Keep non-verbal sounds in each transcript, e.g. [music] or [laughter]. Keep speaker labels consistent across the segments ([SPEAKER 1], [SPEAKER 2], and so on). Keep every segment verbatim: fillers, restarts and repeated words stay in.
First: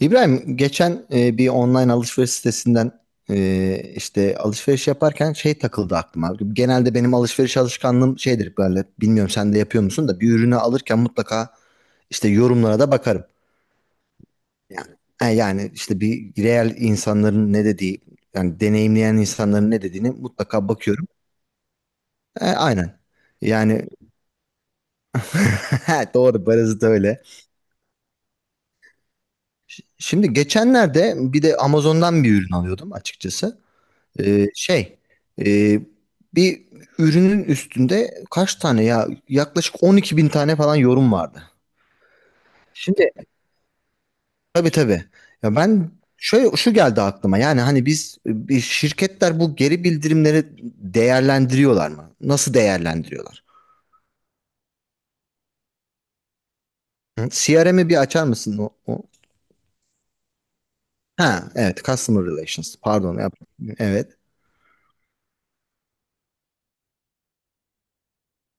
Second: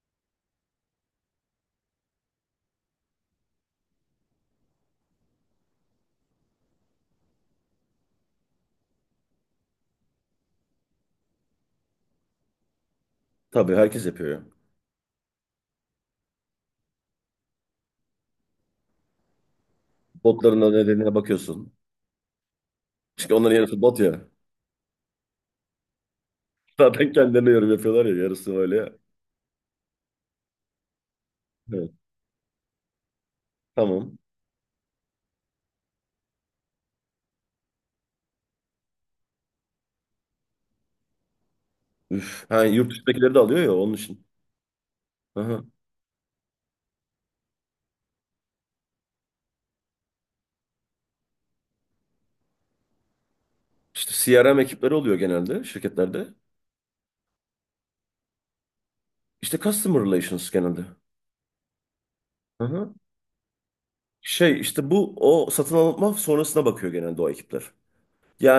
[SPEAKER 1] İbrahim geçen e, bir online alışveriş sitesinden e, işte alışveriş yaparken şey takıldı aklıma. Genelde benim alışveriş alışkanlığım şeydir, böyle bilmiyorum, sen de yapıyor musun, da bir ürünü alırken mutlaka işte yorumlara da bakarım.
[SPEAKER 2] Tabii herkes yapıyor ya.
[SPEAKER 1] Yani, e, yani işte bir real insanların ne dediği, yani deneyimleyen insanların ne dediğini
[SPEAKER 2] Botların
[SPEAKER 1] mutlaka
[SPEAKER 2] da
[SPEAKER 1] bakıyorum.
[SPEAKER 2] nedenine bakıyorsun.
[SPEAKER 1] E, aynen.
[SPEAKER 2] Çünkü onların yarısı
[SPEAKER 1] Yani
[SPEAKER 2] bot
[SPEAKER 1] [laughs]
[SPEAKER 2] ya.
[SPEAKER 1] doğru
[SPEAKER 2] [laughs]
[SPEAKER 1] barızı da
[SPEAKER 2] Zaten
[SPEAKER 1] öyle.
[SPEAKER 2] kendilerine yorum yapıyorlar ya. Yarısı öyle ya.
[SPEAKER 1] Ş- Şimdi geçenlerde bir de
[SPEAKER 2] Evet.
[SPEAKER 1] Amazon'dan bir ürün alıyordum, açıkçası.
[SPEAKER 2] Tamam.
[SPEAKER 1] Ee, şey, e, bir ürünün üstünde kaç tane, ya yaklaşık on iki bin tane falan yorum vardı.
[SPEAKER 2] Üf. Ha, yurt
[SPEAKER 1] Şimdi,
[SPEAKER 2] dışındakileri de alıyor ya onun için.
[SPEAKER 1] tabii, tabii. Ya
[SPEAKER 2] Aha.
[SPEAKER 1] ben şöyle, şu geldi aklıma. Yani hani biz, bir şirketler bu geri bildirimleri değerlendiriyorlar mı? Nasıl değerlendiriyorlar?
[SPEAKER 2] İşte C R M ekipleri oluyor genelde şirketlerde.
[SPEAKER 1] Hı? C R M'yi bir açar mısın? O, o-
[SPEAKER 2] İşte Customer Relations genelde.
[SPEAKER 1] Ha, evet, Customer Relations.
[SPEAKER 2] Aha.
[SPEAKER 1] Pardon. yap- Evet.
[SPEAKER 2] Şey işte bu o satın alma sonrasına bakıyor genelde o ekipler.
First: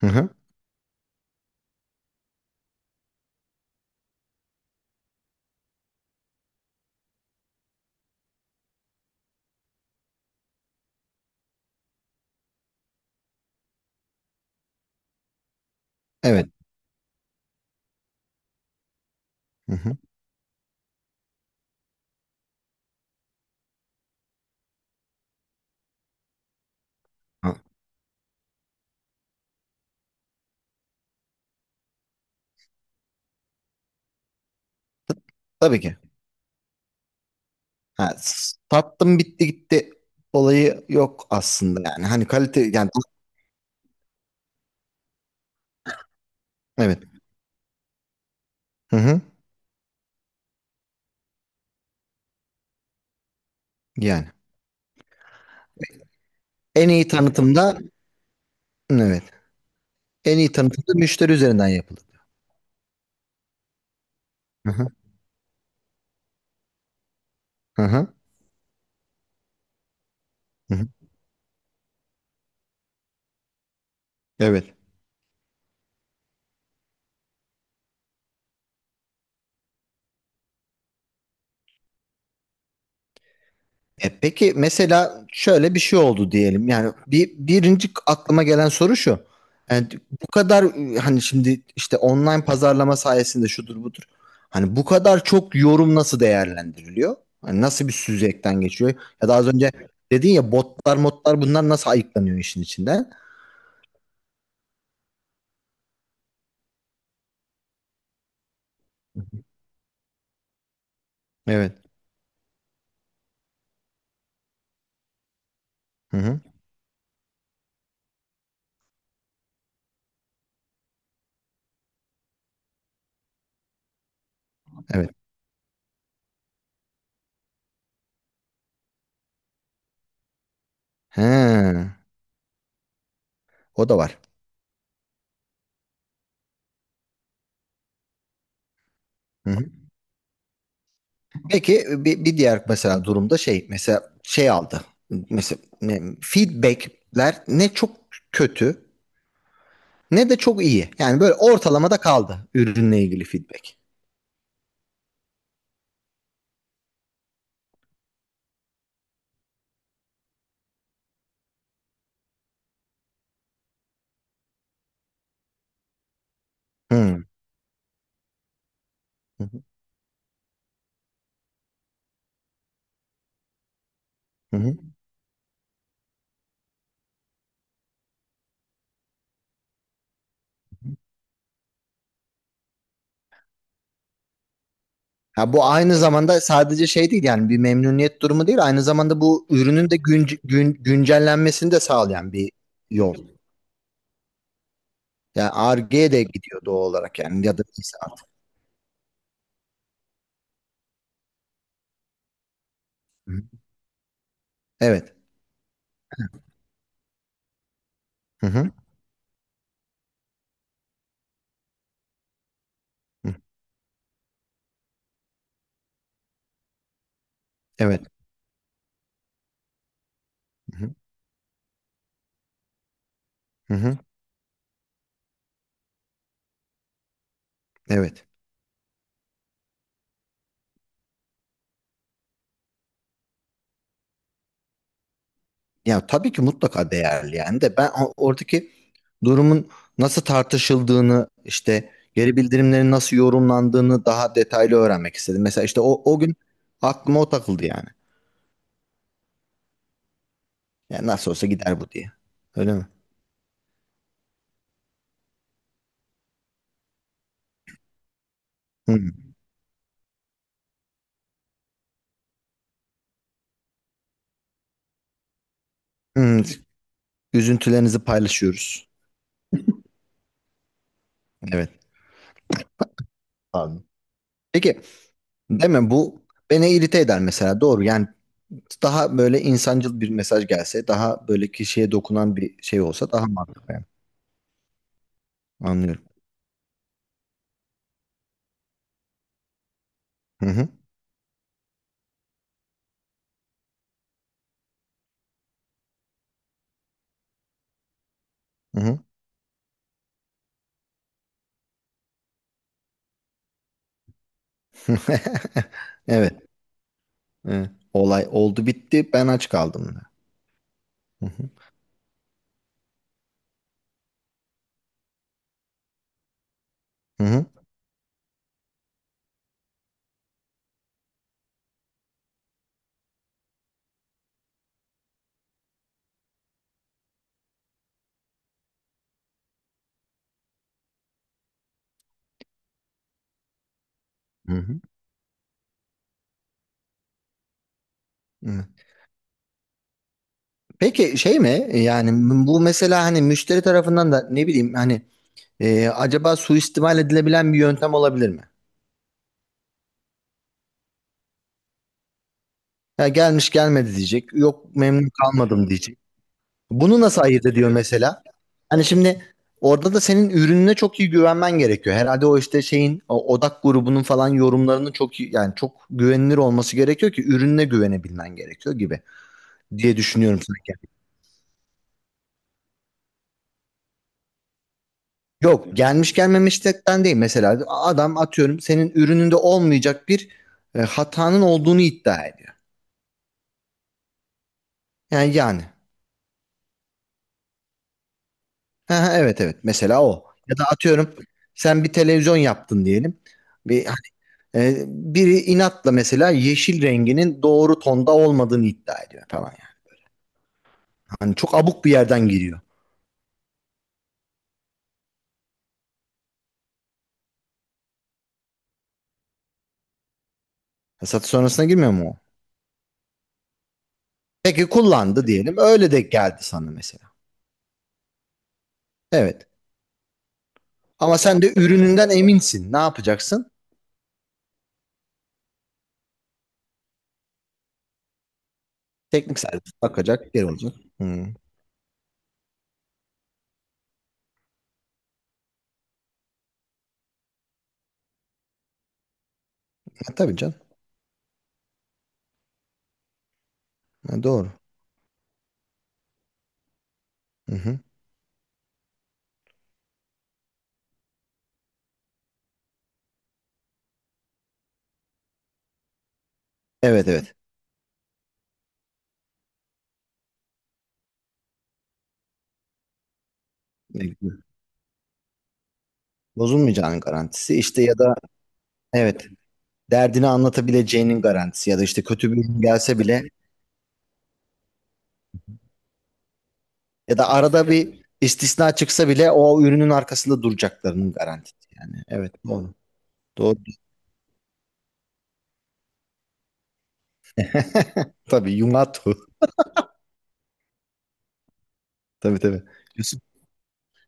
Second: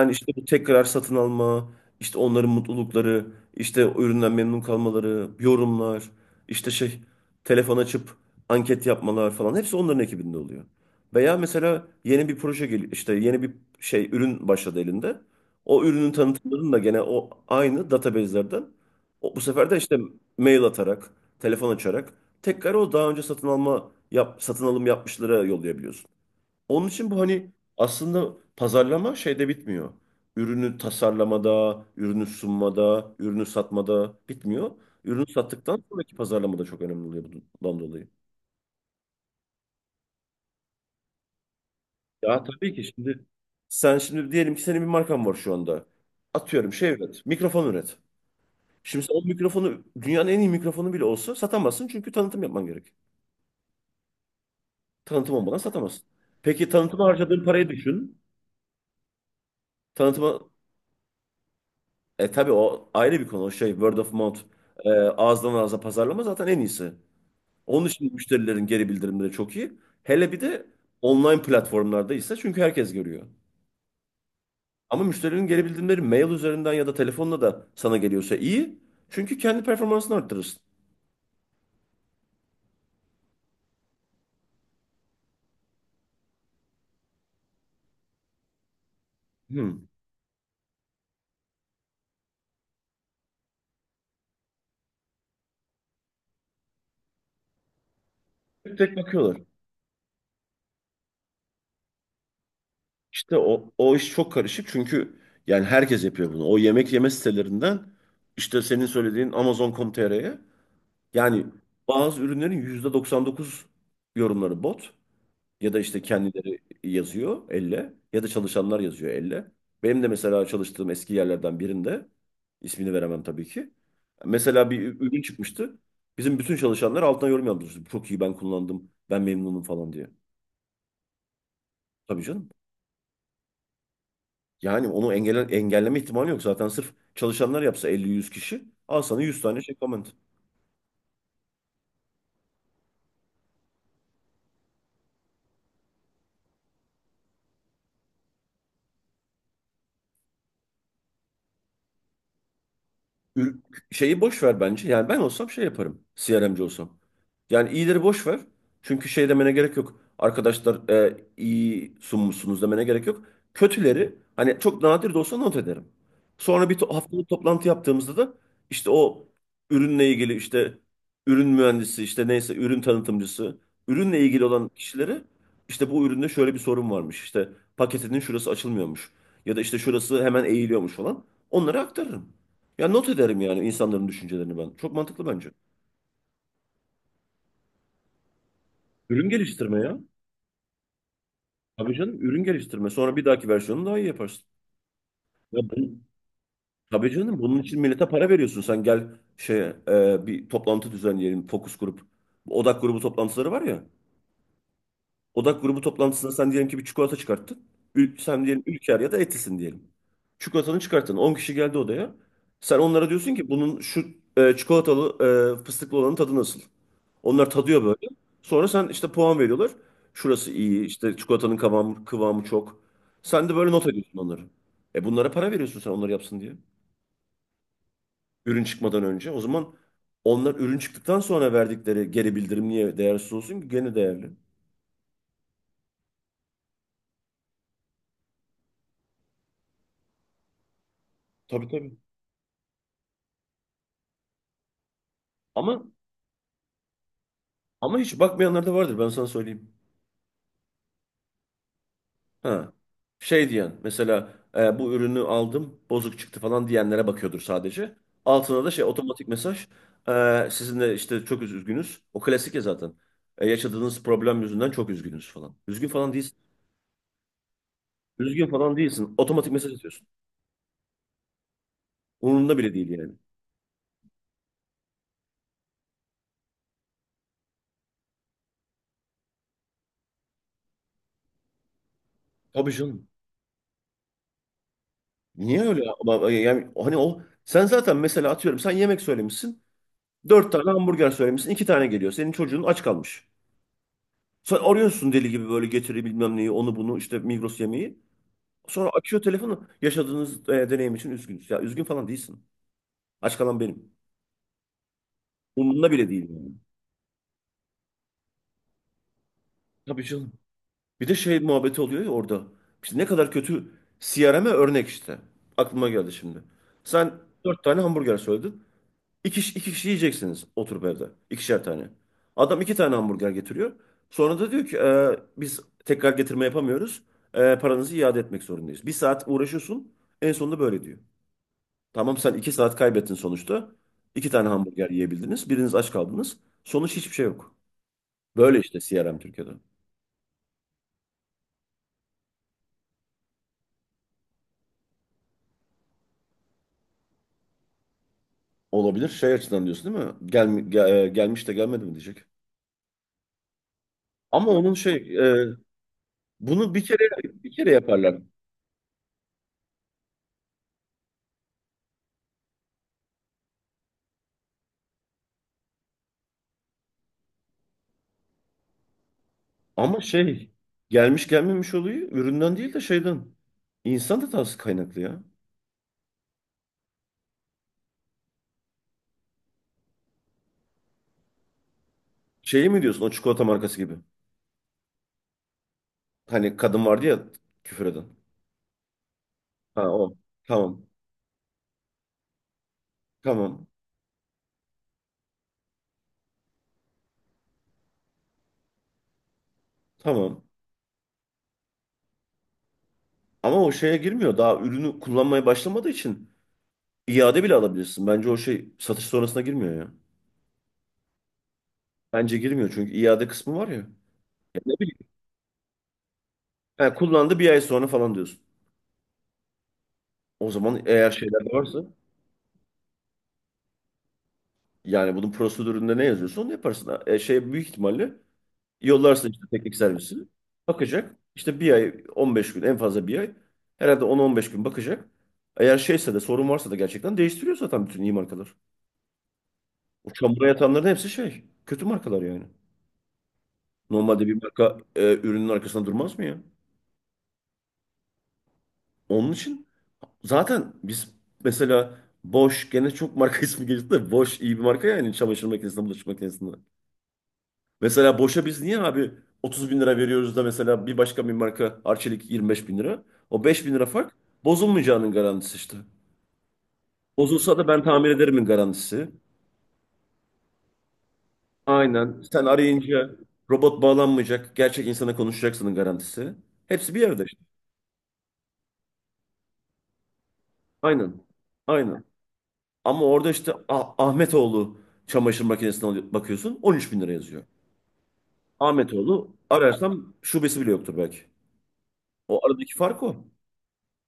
[SPEAKER 1] Hı
[SPEAKER 2] işte
[SPEAKER 1] hı.
[SPEAKER 2] bu tekrar satın alma, işte onların mutlulukları, işte o üründen memnun kalmaları, yorumlar, işte şey telefon açıp anket yapmalar falan hepsi onların ekibinde oluyor. Veya mesela yeni bir proje geliyor, işte yeni bir şey ürün başladı elinde. O ürünün
[SPEAKER 1] Evet.
[SPEAKER 2] tanıtımlarını da gene o aynı database'lerden o, bu sefer de
[SPEAKER 1] Hı hı.
[SPEAKER 2] işte mail atarak, telefon açarak tekrar o daha önce satın alma yap, satın alım yapmışlara yollayabiliyorsun. Onun için bu hani
[SPEAKER 1] Ha,
[SPEAKER 2] aslında pazarlama şeyde bitmiyor. Ürünü tasarlamada, ürünü sunmada, ürünü satmada bitmiyor. Ürünü
[SPEAKER 1] tabii
[SPEAKER 2] sattıktan
[SPEAKER 1] ki.
[SPEAKER 2] sonraki pazarlama da çok önemli oluyor bundan dolayı.
[SPEAKER 1] Ha, sattım bitti gitti olayı yok aslında yani. Hani
[SPEAKER 2] Ya
[SPEAKER 1] kalite
[SPEAKER 2] tabii ki
[SPEAKER 1] yani,
[SPEAKER 2] şimdi sen şimdi diyelim ki senin bir markan var şu anda. Atıyorum şey
[SPEAKER 1] evet.
[SPEAKER 2] üret, mikrofon üret.
[SPEAKER 1] Hı
[SPEAKER 2] Şimdi sen
[SPEAKER 1] hı.
[SPEAKER 2] o mikrofonu dünyanın en iyi mikrofonu bile olsa satamazsın, çünkü tanıtım yapman gerek.
[SPEAKER 1] Yani
[SPEAKER 2] Tanıtım olmadan satamazsın. Peki
[SPEAKER 1] en
[SPEAKER 2] tanıtıma
[SPEAKER 1] iyi
[SPEAKER 2] harcadığın parayı
[SPEAKER 1] tanıtımda,
[SPEAKER 2] düşün.
[SPEAKER 1] evet. En
[SPEAKER 2] Tanıtıma
[SPEAKER 1] iyi tanıtımda müşteri üzerinden yapılır.
[SPEAKER 2] E tabii o ayrı bir konu. O şey word of mouth,
[SPEAKER 1] Hı hı.
[SPEAKER 2] e, ağızdan ağza pazarlama zaten en iyisi.
[SPEAKER 1] Hı
[SPEAKER 2] Onun için
[SPEAKER 1] hı.
[SPEAKER 2] müşterilerin geri bildirimleri çok iyi. Hele bir de
[SPEAKER 1] Hı hı.
[SPEAKER 2] online platformlarda ise, çünkü herkes görüyor.
[SPEAKER 1] Evet.
[SPEAKER 2] Ama müşterinin geri bildirimleri mail üzerinden ya da telefonla da sana geliyorsa iyi. Çünkü kendi performansını arttırırsın.
[SPEAKER 1] E peki mesela şöyle bir şey oldu diyelim. Yani bir birinci aklıma gelen soru şu.
[SPEAKER 2] Hmm.
[SPEAKER 1] Yani bu kadar e, hani şimdi işte online pazarlama sayesinde şudur budur. Hani bu kadar çok yorum nasıl değerlendiriliyor? Hani nasıl bir süzgeçten
[SPEAKER 2] Tek
[SPEAKER 1] geçiyor?
[SPEAKER 2] tek
[SPEAKER 1] Ya da
[SPEAKER 2] bakıyorlar.
[SPEAKER 1] az önce dedin ya, botlar modlar bunlar nasıl ayıklanıyor işin içinden?
[SPEAKER 2] İşte o, o iş çok karışık, çünkü yani herkes yapıyor bunu. O yemek yeme sitelerinden işte senin söylediğin amazon nokta com nokta t r'ye. Yani
[SPEAKER 1] Evet.
[SPEAKER 2] bazı ürünlerin yüzde doksan dokuz yorumları bot, ya da işte
[SPEAKER 1] Hı hı.
[SPEAKER 2] kendileri yazıyor elle ya da çalışanlar yazıyor elle. Benim de mesela çalıştığım eski yerlerden birinde, ismini veremem tabii ki, mesela bir ü-
[SPEAKER 1] Evet.
[SPEAKER 2] ürün çıkmıştı. Bizim bütün çalışanlar altına yorum yazmıştı. Çok iyi, ben kullandım, ben memnunum falan diye.
[SPEAKER 1] He.
[SPEAKER 2] Tabii canım.
[SPEAKER 1] O da var.
[SPEAKER 2] Yani onu engelle engelleme ihtimali yok. Zaten sırf çalışanlar yapsa elli yüz kişi, al sana yüz
[SPEAKER 1] Hı
[SPEAKER 2] tane
[SPEAKER 1] hı.
[SPEAKER 2] şey comment.
[SPEAKER 1] Peki, bir, bir diğer mesela durumda şey, mesela şey aldı. Mesela e, feedbackler ne çok kötü ne de çok iyi. Yani böyle ortalamada kaldı ürünle ilgili
[SPEAKER 2] Ür-
[SPEAKER 1] feedback.
[SPEAKER 2] şeyi boş ver bence. Yani ben olsam şey yaparım. C R M'ci olsam. Yani iyileri boş ver. Çünkü şey demene gerek yok. Arkadaşlar, e, iyi sunmuşsunuz demene gerek yok. Kötüleri hani çok nadir de olsa not ederim. Sonra bir to
[SPEAKER 1] Hmm.
[SPEAKER 2] haftalık toplantı yaptığımızda da işte o
[SPEAKER 1] Hı hı.
[SPEAKER 2] ürünle ilgili, işte ürün mühendisi işte neyse ürün tanıtımcısı, ürünle ilgili
[SPEAKER 1] Hı
[SPEAKER 2] olan
[SPEAKER 1] hı.
[SPEAKER 2] kişileri, işte bu üründe şöyle bir sorun varmış. İşte paketinin şurası açılmıyormuş. Ya da işte şurası hemen eğiliyormuş falan. Onları aktarırım. Ya not ederim yani insanların düşüncelerini ben. Çok mantıklı bence.
[SPEAKER 1] Ha, bu aynı zamanda sadece şey değil, yani bir memnuniyet durumu değil, aynı zamanda
[SPEAKER 2] Ürün
[SPEAKER 1] bu
[SPEAKER 2] geliştirme
[SPEAKER 1] ürünün de
[SPEAKER 2] ya.
[SPEAKER 1] günc- gün, güncellenmesini de
[SPEAKER 2] Tabii canım,
[SPEAKER 1] sağlayan
[SPEAKER 2] ürün
[SPEAKER 1] bir
[SPEAKER 2] geliştirme.
[SPEAKER 1] yol.
[SPEAKER 2] Sonra bir dahaki versiyonu daha iyi yaparsın.
[SPEAKER 1] Yani
[SPEAKER 2] Ya bu,
[SPEAKER 1] Ar-Ge'ye de gidiyor doğal
[SPEAKER 2] tabii
[SPEAKER 1] olarak,
[SPEAKER 2] canım,
[SPEAKER 1] yani ya
[SPEAKER 2] bunun
[SPEAKER 1] da
[SPEAKER 2] için
[SPEAKER 1] neyse
[SPEAKER 2] millete
[SPEAKER 1] artık.
[SPEAKER 2] para veriyorsun. Sen gel, şeye e, bir toplantı düzenleyelim. Fokus grup. Odak grubu
[SPEAKER 1] Hı
[SPEAKER 2] toplantıları
[SPEAKER 1] hı.
[SPEAKER 2] var ya.
[SPEAKER 1] Evet.
[SPEAKER 2] Odak grubu toplantısında sen diyelim ki bir çikolata çıkarttın. Ül- sen
[SPEAKER 1] Hı
[SPEAKER 2] diyelim
[SPEAKER 1] hı.
[SPEAKER 2] Ülker ya da Etis'in diyelim. Çikolatanı çıkarttın. On kişi geldi odaya. Sen onlara diyorsun
[SPEAKER 1] Hı.
[SPEAKER 2] ki bunun şu e, çikolatalı e, fıstıklı olanın tadı nasıl? Onlar tadıyor
[SPEAKER 1] Evet.
[SPEAKER 2] böyle. Sonra sen işte puan veriyorlar. Şurası
[SPEAKER 1] Hı
[SPEAKER 2] iyi,
[SPEAKER 1] hı.
[SPEAKER 2] işte çikolatanın kıvamı, kıvamı çok. Sen de böyle
[SPEAKER 1] Hı
[SPEAKER 2] not
[SPEAKER 1] hı.
[SPEAKER 2] ediyorsun onları. E bunlara para veriyorsun sen onları yapsın diye.
[SPEAKER 1] Evet.
[SPEAKER 2] Ürün çıkmadan önce. O zaman onlar ürün çıktıktan sonra verdikleri geri bildirim niye değersiz olsun ki? Gene değerli.
[SPEAKER 1] Ya tabii ki mutlaka değerli yani, de ben o- oradaki durumun nasıl tartışıldığını,
[SPEAKER 2] Tabii,
[SPEAKER 1] işte
[SPEAKER 2] tabii.
[SPEAKER 1] geri bildirimlerin nasıl yorumlandığını daha detaylı öğrenmek istedim. Mesela işte
[SPEAKER 2] Ama
[SPEAKER 1] o, o gün aklıma o takıldı yani.
[SPEAKER 2] ama hiç bakmayanlar da vardır, ben sana söyleyeyim.
[SPEAKER 1] Yani nasıl olsa gider bu diye.
[SPEAKER 2] Ha.
[SPEAKER 1] Öyle mi?
[SPEAKER 2] Şey diyen mesela, e, bu ürünü aldım bozuk çıktı falan diyenlere bakıyordur sadece. Altına da şey
[SPEAKER 1] Hı.
[SPEAKER 2] otomatik mesaj, e, sizinle işte çok üz- üzgünüz. O klasik ya zaten. E, yaşadığınız problem yüzünden çok üzgünüz falan. Üzgün falan değilsin.
[SPEAKER 1] Hı. Üzüntülerinizi
[SPEAKER 2] Üzgün falan
[SPEAKER 1] paylaşıyoruz.
[SPEAKER 2] değilsin. Otomatik mesaj atıyorsun.
[SPEAKER 1] Evet.
[SPEAKER 2] Umurunda bile değil yani.
[SPEAKER 1] Abi. Peki, değil mi, bu beni irite eder mesela, doğru yani, daha böyle insancıl bir mesaj gelse, daha böyle kişiye dokunan bir
[SPEAKER 2] Tabii
[SPEAKER 1] şey
[SPEAKER 2] canım.
[SPEAKER 1] olsa daha mantıklı yani.
[SPEAKER 2] Niye öyle?
[SPEAKER 1] Anlıyorum.
[SPEAKER 2] Ama, e, Yani hani o, sen zaten mesela atıyorum sen yemek söylemişsin.
[SPEAKER 1] Hı
[SPEAKER 2] Dört
[SPEAKER 1] hı.
[SPEAKER 2] tane hamburger söylemişsin. İki tane geliyor. Senin çocuğun aç kalmış. Sen arıyorsun deli gibi böyle, getiri bilmem neyi onu bunu, işte Migros yemeği.
[SPEAKER 1] Hı
[SPEAKER 2] Sonra
[SPEAKER 1] hı.
[SPEAKER 2] açıyor telefonu. Yaşadığınız e, deneyim için üzgünüz. Ya üzgün falan değilsin. Aç kalan benim.
[SPEAKER 1] [laughs]
[SPEAKER 2] Umurumda bile değil
[SPEAKER 1] Evet.
[SPEAKER 2] yani.
[SPEAKER 1] Evet. Olay oldu bitti. Ben aç kaldım da.
[SPEAKER 2] Tabii canım. Bir de
[SPEAKER 1] Hı
[SPEAKER 2] şey
[SPEAKER 1] hı.
[SPEAKER 2] muhabbeti oluyor ya orada. İşte ne kadar kötü C R M'e örnek işte. Aklıma geldi şimdi. Sen
[SPEAKER 1] Hı hı.
[SPEAKER 2] dört tane hamburger söyledin. İki, iki kişi yiyeceksiniz oturup evde. İkişer tane. Adam iki tane hamburger getiriyor. Sonra da diyor ki, "E, biz tekrar getirme yapamıyoruz. E, paranızı iade etmek zorundayız." Bir saat uğraşıyorsun. En sonunda böyle diyor. Tamam, sen iki saat kaybettin sonuçta. İki tane
[SPEAKER 1] Hı hı.
[SPEAKER 2] hamburger yiyebildiniz. Biriniz aç kaldınız. Sonuç, hiçbir şey yok. Böyle
[SPEAKER 1] Hı.
[SPEAKER 2] işte C R M Türkiye'de.
[SPEAKER 1] Peki şey mi? Yani bu mesela hani müşteri tarafından da, ne bileyim hani, e, acaba suistimal edilebilen bir yöntem olabilir mi?
[SPEAKER 2] Olabilir. Şey açıdan diyorsun değil mi? Gel, gel- gelmiş de gelmedi mi diyecek.
[SPEAKER 1] Ya gelmiş gelmedi diyecek.
[SPEAKER 2] Ama onun
[SPEAKER 1] Yok memnun
[SPEAKER 2] şey e,
[SPEAKER 1] kalmadım diyecek.
[SPEAKER 2] bunu bir kere
[SPEAKER 1] Bunu nasıl ayırt
[SPEAKER 2] bir kere
[SPEAKER 1] ediyor
[SPEAKER 2] yaparlar.
[SPEAKER 1] mesela? Hani şimdi orada da senin ürününe çok iyi güvenmen gerekiyor. Herhalde o işte şeyin, o odak grubunun falan yorumlarının çok iyi, yani çok güvenilir olması gerekiyor ki ürününe güvenebilmen gerekiyor gibi diye
[SPEAKER 2] Ama
[SPEAKER 1] düşünüyorum
[SPEAKER 2] şey,
[SPEAKER 1] sanki.
[SPEAKER 2] gelmiş gelmemiş olayı üründen değil de şeyden. İnsan hatası kaynaklı ya.
[SPEAKER 1] Yok, gelmiş gelmemişlikten değil, mesela adam atıyorum senin ürününde olmayacak bir e, hatanın olduğunu iddia ediyor.
[SPEAKER 2] Şeyi mi diyorsun, o çikolata markası gibi?
[SPEAKER 1] Yani yani
[SPEAKER 2] Hani kadın vardı ya, küfür eden.
[SPEAKER 1] Ha, ha, evet, evet,
[SPEAKER 2] Ha
[SPEAKER 1] mesela
[SPEAKER 2] o.
[SPEAKER 1] o, ya da
[SPEAKER 2] Tamam.
[SPEAKER 1] atıyorum sen bir televizyon yaptın diyelim.
[SPEAKER 2] Tamam.
[SPEAKER 1] Bir E, biri inatla mesela yeşil renginin doğru tonda olmadığını iddia ediyor falan yani.
[SPEAKER 2] Tamam.
[SPEAKER 1] Hani çok abuk bir yerden giriyor.
[SPEAKER 2] Ama o şeye girmiyor. Daha ürünü kullanmaya başlamadığı için iade bile alabilirsin. Bence o şey satış sonrasına girmiyor ya.
[SPEAKER 1] Satış sonrasına girmiyor mu o?
[SPEAKER 2] Bence girmiyor çünkü iade kısmı var ya. Ya
[SPEAKER 1] Peki
[SPEAKER 2] ne bileyim.
[SPEAKER 1] kullandı diyelim. Öyle de geldi sana
[SPEAKER 2] Ha,
[SPEAKER 1] mesela.
[SPEAKER 2] kullandı bir ay sonra falan diyorsun.
[SPEAKER 1] Evet.
[SPEAKER 2] O zaman eğer
[SPEAKER 1] Ama sen
[SPEAKER 2] şeyler de
[SPEAKER 1] de
[SPEAKER 2] varsa,
[SPEAKER 1] ürününden eminsin. Ne yapacaksın?
[SPEAKER 2] yani bunun prosedüründe ne yazıyorsa onu yaparsın. Ha, E, şey büyük ihtimalle yollarsın
[SPEAKER 1] Teknik
[SPEAKER 2] işte
[SPEAKER 1] servis
[SPEAKER 2] teknik servisi.
[SPEAKER 1] bakacak, geri olacak.
[SPEAKER 2] Bakacak.
[SPEAKER 1] Hı.
[SPEAKER 2] İşte bir ay 15 gün, en fazla bir ay. Herhalde on ila on beş gün bakacak. Eğer şeyse de, sorun varsa da gerçekten değiştiriyor zaten bütün iyi markalar. O
[SPEAKER 1] Ha, tabii
[SPEAKER 2] çamura
[SPEAKER 1] canım.
[SPEAKER 2] yatanların hepsi şey. Kötü markalar yani.
[SPEAKER 1] Ha,
[SPEAKER 2] Normalde bir
[SPEAKER 1] doğru.
[SPEAKER 2] marka, e, ürünün arkasında durmaz mı ya?
[SPEAKER 1] Hı hı.
[SPEAKER 2] Onun için zaten biz mesela Bosch, gene çok marka [laughs] ismi geçti de Bosch, iyi bir marka yani çamaşır makinesinde, bulaşık makinesinde.
[SPEAKER 1] Evet, evet.
[SPEAKER 2] Mesela Bosch'a biz niye abi otuz bin lira veriyoruz da mesela bir başka bir marka Arçelik yirmi beş bin lira? O beş bin lira fark, bozulmayacağının garantisi işte.
[SPEAKER 1] Bozulmayacağının garantisi
[SPEAKER 2] Bozulsa da ben
[SPEAKER 1] işte, ya
[SPEAKER 2] tamir
[SPEAKER 1] da,
[SPEAKER 2] ederimin garantisi.
[SPEAKER 1] evet, derdini anlatabileceğinin garantisi, ya da işte
[SPEAKER 2] Aynen.
[SPEAKER 1] kötü bir
[SPEAKER 2] Sen
[SPEAKER 1] ürün gelse
[SPEAKER 2] arayınca
[SPEAKER 1] bile,
[SPEAKER 2] robot bağlanmayacak, gerçek insana konuşacaksının garantisi. Hepsi bir
[SPEAKER 1] ya
[SPEAKER 2] yerde
[SPEAKER 1] da
[SPEAKER 2] işte.
[SPEAKER 1] arada bir istisna çıksa bile o ürünün arkasında duracaklarının
[SPEAKER 2] Aynen.
[SPEAKER 1] garantisi yani.
[SPEAKER 2] Aynen.
[SPEAKER 1] Evet, doğru.
[SPEAKER 2] Ama orada işte
[SPEAKER 1] Doğru.
[SPEAKER 2] Ah- Ahmetoğlu çamaşır makinesine alıyor- bakıyorsun on üç bin lira yazıyor.
[SPEAKER 1] [laughs] Tabii, Yunatu.
[SPEAKER 2] Ahmetoğlu ararsam şubesi bile yoktur belki.
[SPEAKER 1] Tabii,
[SPEAKER 2] O
[SPEAKER 1] tabii.
[SPEAKER 2] aradaki fark o.
[SPEAKER 1] Yusuf,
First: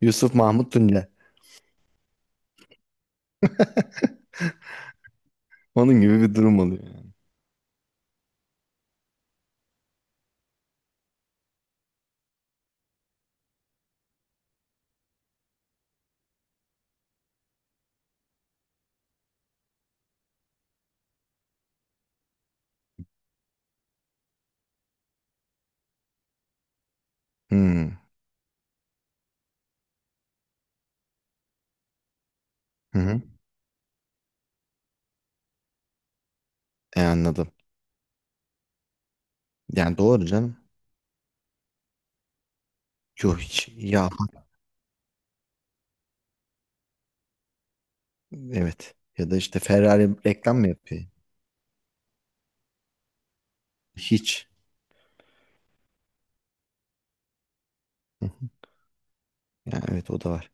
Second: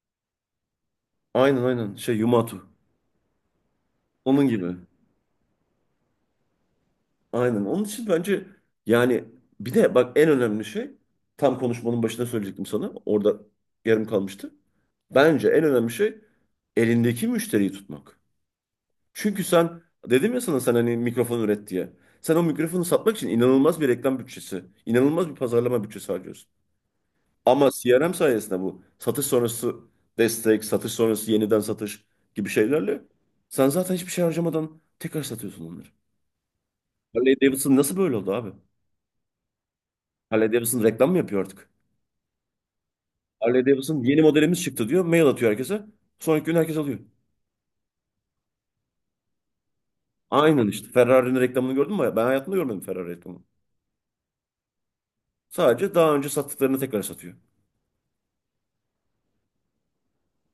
[SPEAKER 1] Yusuf Mahmut Tunca.
[SPEAKER 2] Aynen, aynen, şey Yumatu. Onun gibi.
[SPEAKER 1] Onun gibi bir durum oluyor yani.
[SPEAKER 2] Aynen. Onun için bence, yani bir de bak, en önemli şey, tam konuşmanın başında söyleyecektim sana, orada yarım kalmıştı. Bence en önemli şey elindeki müşteriyi tutmak. Çünkü sen, dedim ya sana, sen hani mikrofon üret diye. Sen o mikrofonu satmak için inanılmaz bir reklam bütçesi, inanılmaz bir pazarlama bütçesi harcıyorsun. Ama
[SPEAKER 1] Hmm.
[SPEAKER 2] C R M sayesinde bu satış sonrası destek, satış sonrası yeniden satış gibi
[SPEAKER 1] Hı
[SPEAKER 2] şeylerle
[SPEAKER 1] hı.
[SPEAKER 2] sen zaten hiçbir şey harcamadan tekrar satıyorsun onları.
[SPEAKER 1] E,
[SPEAKER 2] Harley
[SPEAKER 1] anladım.
[SPEAKER 2] Davidson nasıl böyle oldu abi?
[SPEAKER 1] Yani doğru
[SPEAKER 2] Harley
[SPEAKER 1] canım.
[SPEAKER 2] Davidson reklam mı yapıyor artık?
[SPEAKER 1] Yok,
[SPEAKER 2] Harley
[SPEAKER 1] hiç.
[SPEAKER 2] Davidson
[SPEAKER 1] Ya,
[SPEAKER 2] yeni modelimiz çıktı diyor, mail atıyor herkese. Sonraki gün herkes alıyor.
[SPEAKER 1] evet. Ya da işte Ferrari reklam
[SPEAKER 2] Aynen
[SPEAKER 1] mı
[SPEAKER 2] işte.
[SPEAKER 1] yapıyor?
[SPEAKER 2] Ferrari'nin reklamını gördün mü? Ben hayatımda görmedim Ferrari reklamını.
[SPEAKER 1] Hiç.
[SPEAKER 2] Sadece daha önce sattıklarını tekrar satıyor.
[SPEAKER 1] Hı hı. Yani evet, o da var.